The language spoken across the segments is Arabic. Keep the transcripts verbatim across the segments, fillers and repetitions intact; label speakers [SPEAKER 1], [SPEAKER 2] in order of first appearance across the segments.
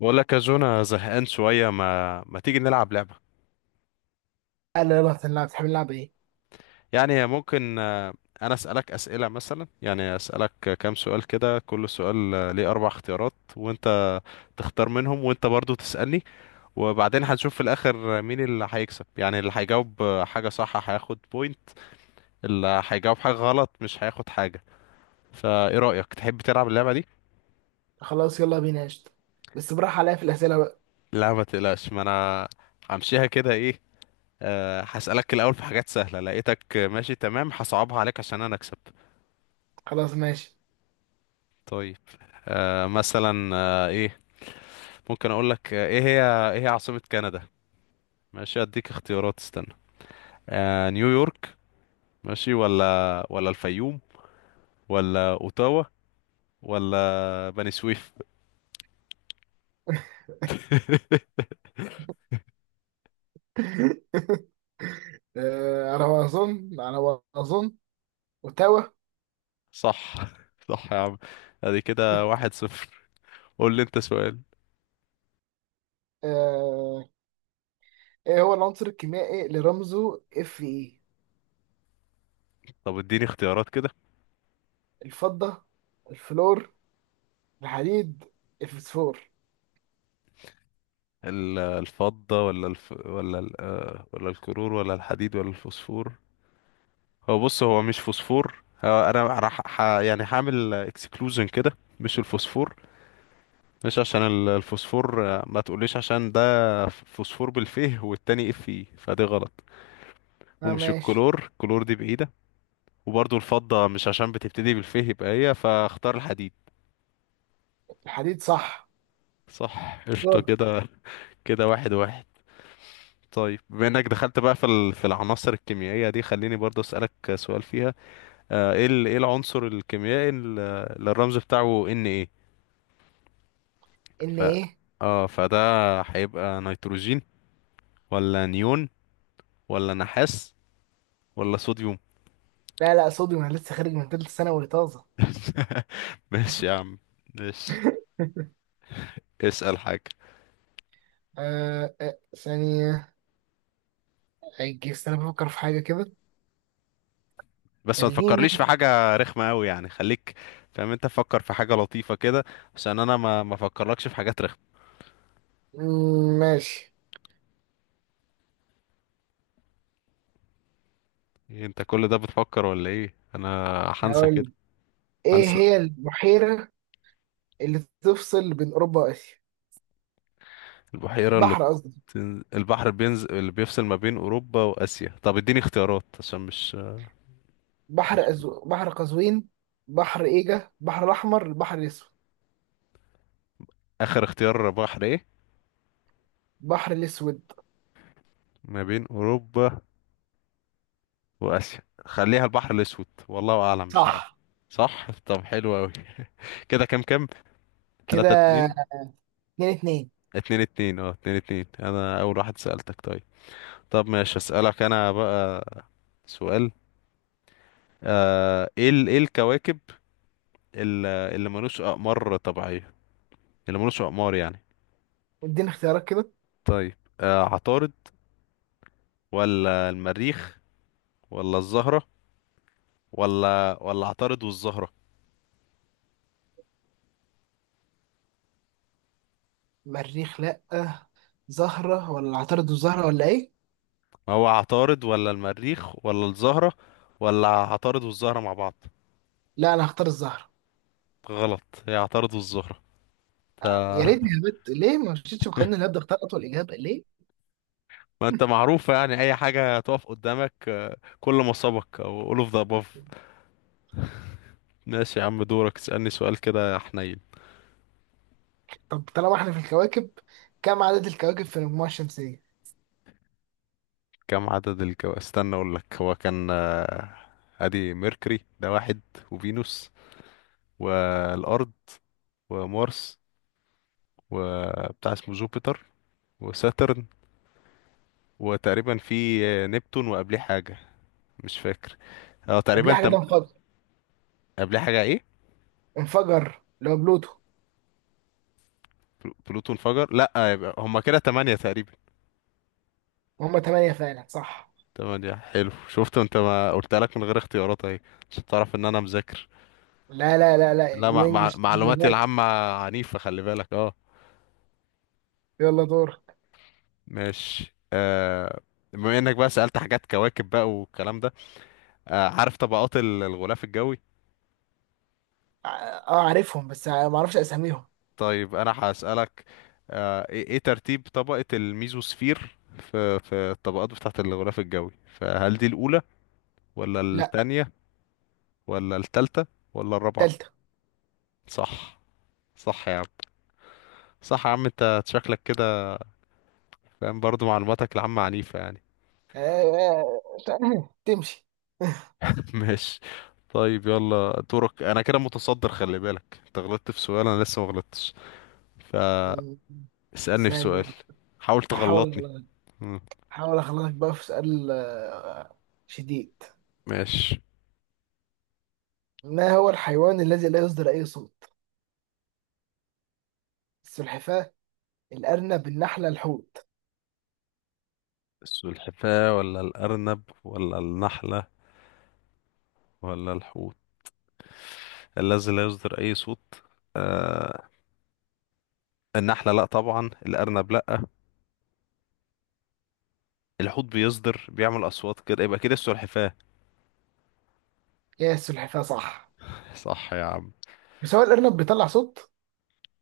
[SPEAKER 1] بقول لك يا جو، انا زهقان شوية ما ما تيجي نلعب لعبة.
[SPEAKER 2] قال لي يلا هنلعب، تحب نلعب ايه؟
[SPEAKER 1] يعني ممكن آه، أنا أسألك أسئلة، مثلا يعني أسألك كام سؤال كده، كل سؤال آه، ليه أربع اختيارات، وأنت تختار منهم، وأنت برضو تسألني، وبعدين هنشوف في الآخر مين اللي هيكسب. يعني اللي هيجاوب آه، حاجة صح هياخد بوينت، اللي هيجاوب حاجة غلط مش هياخد حاجة. فإيه رأيك، تحب تلعب اللعبة دي؟
[SPEAKER 2] خلاص يلا بينا قشطة. بس براح عليا في الأسئلة بقى.
[SPEAKER 1] لا ما تقلقش، ما أنا همشيها كده. إيه أه هسألك الأول في حاجات سهلة، لقيتك ماشي تمام هصعبها عليك عشان أنا أكسب.
[SPEAKER 2] خلاص ماشي.
[SPEAKER 1] طيب. أه مثلا أه إيه ممكن أقول لك آه، إيه هي إيه هي عاصمة كندا؟ ماشي أديك اختيارات، استنى. أه نيويورك، ماشي ولا ولا الفيوم، ولا أوتاوا، ولا بني سويف.
[SPEAKER 2] آه، على ما أظن على ما أظن وتوا.
[SPEAKER 1] صح صح يا عم. أدي كده واحد صفر. قول لي أنت سؤال.
[SPEAKER 2] آه، ايه هو العنصر الكيميائي اللي رمزه اف اي؟
[SPEAKER 1] طب اديني اختيارات كده.
[SPEAKER 2] الفضة، الفلور، الحديد، الفسفور.
[SPEAKER 1] ال- الفضة ولا الف... ولا ال... آه، ولا الكرور ولا الحديد ولا الفوسفور. هو بص هو مش فوسفور، هو انا راح ح... يعني هعمل اكسكلوجن كده. مش الفوسفور، مش عشان ال- الفوسفور آه، ما تقوليش عشان ده فوسفور بالفيه والتاني اف اي، فدي غلط.
[SPEAKER 2] اه
[SPEAKER 1] ومش
[SPEAKER 2] ماشي.
[SPEAKER 1] الكلور، الكلور دي بعيدة. وبرضو الفضة مش عشان بتبتدي بالفيه، يبقى هي، فاختار الحديد.
[SPEAKER 2] الحديد صح.
[SPEAKER 1] صح، قشطة
[SPEAKER 2] دورك.
[SPEAKER 1] كده. كده واحد واحد. طيب بما انك دخلت بقى في ال- في العناصر الكيميائية دي، خليني برضو اسألك سؤال فيها. آه، ايه ال- ايه العنصر الكيميائي اللي الرمز بتاعه ان ايه؟
[SPEAKER 2] ان
[SPEAKER 1] ف
[SPEAKER 2] ايه.
[SPEAKER 1] اه فده هيبقى نيتروجين، ولا نيون، ولا نحاس، ولا صوديوم.
[SPEAKER 2] لا لا، صوديوم، انا لسه خارج من تالتة ثانوي طازة.
[SPEAKER 1] ماشي يا عم، ماشي. اسأل حاجة.
[SPEAKER 2] آه آه، ثانية، هيجي استنى بفكر في حاجة كده.
[SPEAKER 1] بس ما
[SPEAKER 2] خلينا.
[SPEAKER 1] تفكرليش في حاجة رخمة قوي، يعني خليك فاهم انت، فكر في حاجة لطيفة كده، عشان انا ما ما افكرلكش في حاجات رخمة.
[SPEAKER 2] مم، ماشي.
[SPEAKER 1] إيه انت كل ده بتفكر ولا ايه؟ انا هنسى
[SPEAKER 2] هقول
[SPEAKER 1] كده،
[SPEAKER 2] ايه
[SPEAKER 1] هنسى.
[SPEAKER 2] هي البحيرة اللي تفصل بين اوروبا واسيا؟
[SPEAKER 1] البحيرة اللي
[SPEAKER 2] بحر قصدي،
[SPEAKER 1] بتن... البحر بينزل اللي بيفصل ما بين اوروبا واسيا، طب اديني اختيارات عشان مش,
[SPEAKER 2] بحر
[SPEAKER 1] مش...
[SPEAKER 2] أزو... بحر قزوين، بحر ايجا، بحر الاحمر، البحر الاسود.
[SPEAKER 1] اخر اختيار بحر ايه؟
[SPEAKER 2] البحر الاسود
[SPEAKER 1] ما بين اوروبا واسيا، خليها البحر الاسود والله اعلم، مش عارف.
[SPEAKER 2] صح.
[SPEAKER 1] صح، طب حلو قوي. كده كام كام؟ تلاتة
[SPEAKER 2] كده
[SPEAKER 1] اتنين.
[SPEAKER 2] اتنين اتنين.
[SPEAKER 1] اتنين اتنين اه اتنين اتنين، انا اول واحد سألتك. طيب، طب ماشي اسألك انا بقى سؤال. آه ايه ال- ايه الكواكب ال- اللي ملوش اقمار طبيعية، اللي ملوش اقمار يعني.
[SPEAKER 2] اديني اختيارات كده.
[SPEAKER 1] طيب آه عطارد، ولا المريخ، ولا الزهرة، ولا ولا عطارد والزهرة.
[SPEAKER 2] مريخ لا، زهرة ولا عطارد والزهرة ولا ايه؟
[SPEAKER 1] ما هو عطارد ولا المريخ ولا الزهرة ولا عطارد والزهرة مع بعض.
[SPEAKER 2] لا، انا هختار الزهرة.
[SPEAKER 1] غلط، يعترضوا الزهرة.
[SPEAKER 2] آه، يا ريتني هبت، ليه ما مشيتش بقانون الهبد، اختار اطول اجابة ليه.
[SPEAKER 1] ما انت معروفة يعني اي حاجة تقف قدامك آه، كل ما سبق او all of the above. ماشي يا عم، دورك اسألني سؤال كده يا حنين.
[SPEAKER 2] طب طالما احنا في الكواكب، كم عدد الكواكب في المجموعة الشمسية؟
[SPEAKER 1] كم عدد الكو، استنى اقول لك. هو كان آه، ادي ميركوري ده واحد، وفينوس، والارض، ومارس، وبتاع اسمه جوبيتر، وساترن، وتقريبا في آه، نبتون، وقبليه حاجة مش فاكر. اه
[SPEAKER 2] قبل
[SPEAKER 1] تقريبا
[SPEAKER 2] حاجة
[SPEAKER 1] تم...
[SPEAKER 2] ده؟
[SPEAKER 1] قبليه حاجة ايه؟
[SPEAKER 2] انفجر اللي هو بلوتو.
[SPEAKER 1] بلو- بلوتو انفجر لا، يبقى هما كده تمانية تقريبا.
[SPEAKER 2] وهم تمانية فعلا صح.
[SPEAKER 1] تمانية، حلو. شفت انت، ما قلت لك من غير اختيارات اهي، عشان تعرف ان انا مذاكر.
[SPEAKER 2] لا لا لا
[SPEAKER 1] لا
[SPEAKER 2] لا،
[SPEAKER 1] مع... مع...
[SPEAKER 2] وانجلش اللي
[SPEAKER 1] معلوماتي
[SPEAKER 2] فات.
[SPEAKER 1] العامة عنيفة، خلي بالك اه.
[SPEAKER 2] يلا دور.
[SPEAKER 1] ماشي آه. بما انك بقى سألت حاجات كواكب بقى والكلام ده، آه عارف طبقات ال- الغلاف الجوي؟
[SPEAKER 2] اه، آه، عارفهم، بس آه، ما اعرفش اساميهم.
[SPEAKER 1] طيب انا هسألك آه ايه ايه ترتيب طبقة الميزوسفير في في الطبقات بتاعة الغلاف الجوي، فهل دي الأولى، ولا
[SPEAKER 2] لا،
[SPEAKER 1] التانية، ولا التالتة، ولا الرابعة؟
[SPEAKER 2] تالتة.
[SPEAKER 1] صح، صح يا عم، صح يا عم. انت شكلك كده فاهم، برضو معلوماتك العامة عنيفة يعني.
[SPEAKER 2] آه، آه، آه، تمشي.
[SPEAKER 1] ماشي. طيب يلا دورك، انا كده متصدر، خلي بالك انت غلطت في سؤال انا لسه ما غلطتش، فاسألني
[SPEAKER 2] م-
[SPEAKER 1] في
[SPEAKER 2] ثانية.
[SPEAKER 1] سؤال، حاول تغلطني.
[SPEAKER 2] هحاول.
[SPEAKER 1] مم.
[SPEAKER 2] هحاول اخلصك بقى في سؤال آه، شديد.
[SPEAKER 1] ماشي.
[SPEAKER 2] ما هو الحيوان الذي لا يصدر اي صوت؟ السلحفاة، الارنب، النحلة، الحوت.
[SPEAKER 1] السلحفاة ولا الأرنب ولا النحلة ولا الحوت الذي لا يصدر أي صوت؟ آه، النحلة لأ طبعا، الأرنب لأ، الحوت بيصدر بيعمل أصوات كده، يبقى كده السلحفاة.
[SPEAKER 2] يا السلحفاة صح.
[SPEAKER 1] صح يا عم.
[SPEAKER 2] بس هو الارنب بيطلع صوت.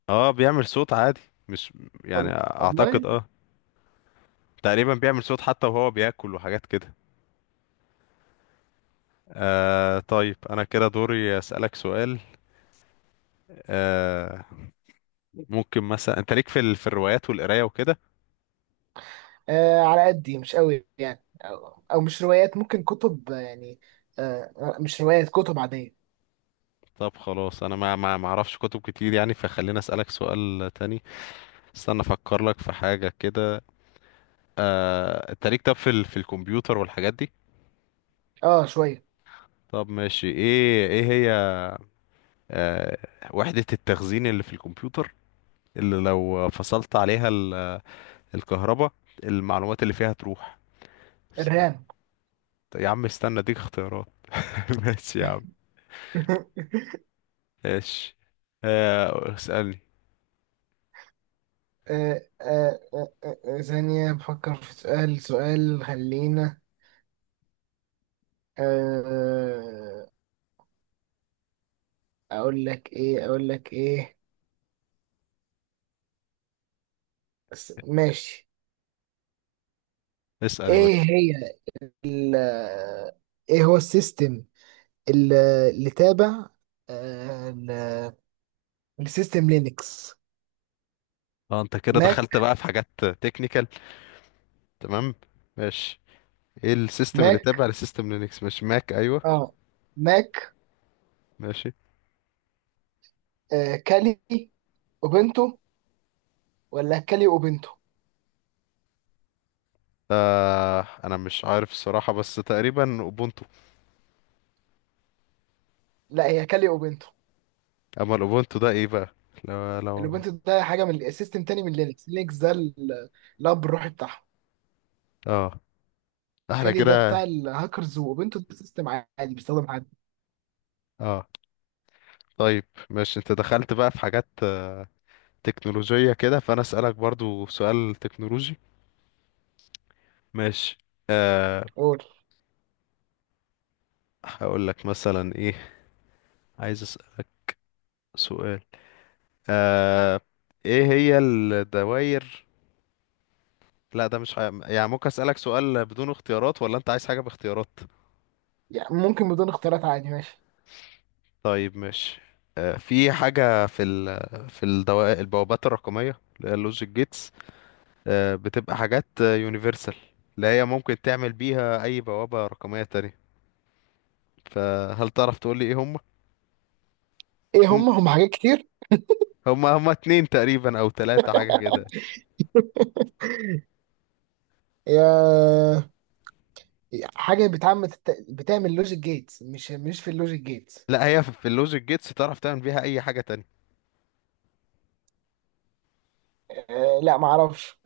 [SPEAKER 1] اه بيعمل صوت عادي، مش، يعني
[SPEAKER 2] وال-
[SPEAKER 1] أعتقد
[SPEAKER 2] والله.
[SPEAKER 1] اه تقريبا بيعمل صوت حتى وهو بياكل وحاجات كده. آه طيب انا كده دوري اسالك سؤال. آه ممكن مثلا انت ليك في ال... في الروايات والقرايه وكده؟
[SPEAKER 2] آه، على قدي مش قوي، يعني أو, أو مش روايات، ممكن كتب آه، يعني. آه مش روايات، كتب عادية.
[SPEAKER 1] طب خلاص انا ما ما ما اعرفش كتب كتير يعني، فخليني اسالك سؤال تاني. استنى افكر لك في حاجه كده. آه انت ليك طب في ال... في الكمبيوتر والحاجات دي؟
[SPEAKER 2] اه شوية.
[SPEAKER 1] طب ماشي ايه ايه هي آه وحده التخزين اللي في الكمبيوتر، اللي لو فصلت عليها ال... الكهرباء، المعلومات اللي فيها تروح؟
[SPEAKER 2] الرام.
[SPEAKER 1] طب يا عم استنى اديك اختيارات. ماشي يا عم، ماشي. آه، اسألني.
[SPEAKER 2] آه آه آه آه، آه، ثانية بفكر في سؤال سؤال، خلينا. آه أقول لك إيه، أقول لك إيه. بس ماشي.
[SPEAKER 1] اسأل يا باشا.
[SPEAKER 2] إيه هي ال إيه هو السيستم ال- اللي تابع آه ل- لسيستم لينكس.
[SPEAKER 1] اه انت كده دخلت
[SPEAKER 2] ماك.
[SPEAKER 1] بقى في حاجات تكنيكال، تمام ماشي. ايه السيستم اللي تابع
[SPEAKER 2] ماك
[SPEAKER 1] لسيستم لينكس، مش ماك؟ ايوه
[SPEAKER 2] اه ماك.
[SPEAKER 1] ماشي.
[SPEAKER 2] آه كالي اوبنتو ولا كالي اوبنتو.
[SPEAKER 1] آه انا مش عارف الصراحة بس تقريبا اوبونتو.
[SPEAKER 2] لا، هي كالي اوبنتو.
[SPEAKER 1] اما الاوبونتو ده ايه بقى؟ لو لو
[SPEAKER 2] الاوبنتو ده حاجه من سيستم تاني من لينكس. لينكس ده ال- الاب الروحي بتاعهم.
[SPEAKER 1] اه، احنا
[SPEAKER 2] كالي ده
[SPEAKER 1] كده
[SPEAKER 2] بتاع الهاكرز، واوبنتو ده سيستم عادي بيستخدم عادي.
[SPEAKER 1] اه. طيب ماشي انت دخلت بقى في حاجات آه، تكنولوجية كده، فانا اسألك برضو سؤال تكنولوجي، ماشي.
[SPEAKER 2] قول.
[SPEAKER 1] هقول لك مثلا ايه. عايز اسالك سؤال آه ايه هي الدوائر. لا ده مش ح... يعني ممكن اسالك سؤال بدون اختيارات ولا انت عايز حاجه باختيارات؟
[SPEAKER 2] يعني ممكن بدون اختيارات عادي، ماشي.
[SPEAKER 1] طيب ماشي. آه في حاجه في ال... في الدوائر، البوابات الرقميه اللي هي اللوجيك جيتس، آه بتبقى حاجات يونيفرسال اللي هي ممكن تعمل بيها اي بوابه رقميه تانية. فهل تعرف تقول لي ايه هم
[SPEAKER 2] ايه
[SPEAKER 1] هم
[SPEAKER 2] هم، هم حاجات كتير.
[SPEAKER 1] هم هم اتنين تقريبا او تلاتة حاجه كده.
[SPEAKER 2] يا، حاجه بتعمل بتعمل لوجيك جيتس، مش مش في اللوجيك جيتس.
[SPEAKER 1] لا هي في اللوجيك جيتس تعرف تعمل بيها اي حاجه تانية.
[SPEAKER 2] آه لا، معرفش.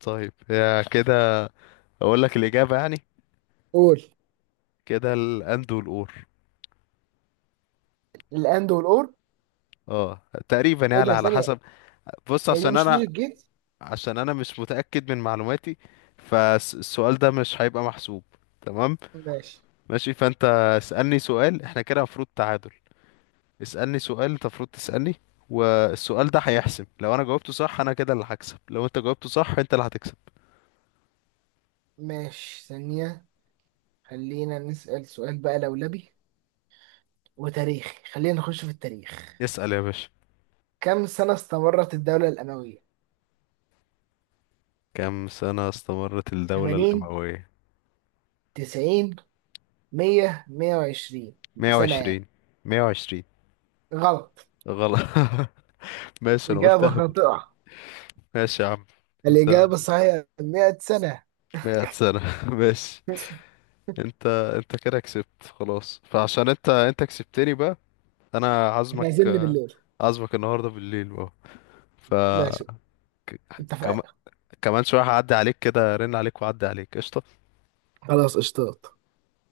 [SPEAKER 1] طيب يا كده اقول لك الاجابه يعني.
[SPEAKER 2] قول.
[SPEAKER 1] كده الاند والاور.
[SPEAKER 2] الاند والاور.
[SPEAKER 1] اه تقريبا
[SPEAKER 2] ايه
[SPEAKER 1] يعني
[SPEAKER 2] ده
[SPEAKER 1] على
[SPEAKER 2] ثانيه.
[SPEAKER 1] حسب. بص
[SPEAKER 2] هي دي
[SPEAKER 1] عشان
[SPEAKER 2] مش
[SPEAKER 1] انا،
[SPEAKER 2] لوجيك جيتس.
[SPEAKER 1] عشان انا مش متاكد من معلوماتي، فالسؤال ده مش هيبقى محسوب، تمام؟
[SPEAKER 2] ماشي.
[SPEAKER 1] ماشي فانت اسالني سؤال، احنا كده المفروض تعادل. اسالني سؤال انت المفروض تسالني، والسؤال ده هيحسم. لو انا جاوبته صح انا كده اللي هكسب، لو انت جاوبته صح انت اللي هتكسب.
[SPEAKER 2] ماشي ثانية. خلينا نسأل سؤال بقى لولبي وتاريخي، خلينا نخش في التاريخ.
[SPEAKER 1] اسال يا باشا.
[SPEAKER 2] كم سنة استمرت الدولة الأموية؟
[SPEAKER 1] كم سنه استمرت الدوله
[SPEAKER 2] ثمانين،
[SPEAKER 1] الامويه؟
[SPEAKER 2] تسعين، مية، مئة وعشرين سنة يعني.
[SPEAKER 1] مية وعشرين. مية وعشرين
[SPEAKER 2] غلط.
[SPEAKER 1] غلط. ماشي انا قلت
[SPEAKER 2] إجابة
[SPEAKER 1] اهبد.
[SPEAKER 2] خاطئة.
[SPEAKER 1] ماشي يا عم. انت
[SPEAKER 2] الإجابة الصحيحة مئة سنة.
[SPEAKER 1] مية سنة. ماشي. انت، انت كده كسبت خلاص. فعشان انت انت كسبتني بقى، انا
[SPEAKER 2] احنا
[SPEAKER 1] عازمك.
[SPEAKER 2] عايزين بالليل.
[SPEAKER 1] عازمك النهارده بالليل بقى. ف
[SPEAKER 2] ماشي
[SPEAKER 1] كم...
[SPEAKER 2] اتفقنا.
[SPEAKER 1] كمان شوية هعدي عليك كده، رن عليك وعدي عليك، قشطة.
[SPEAKER 2] خلاص اشتاط.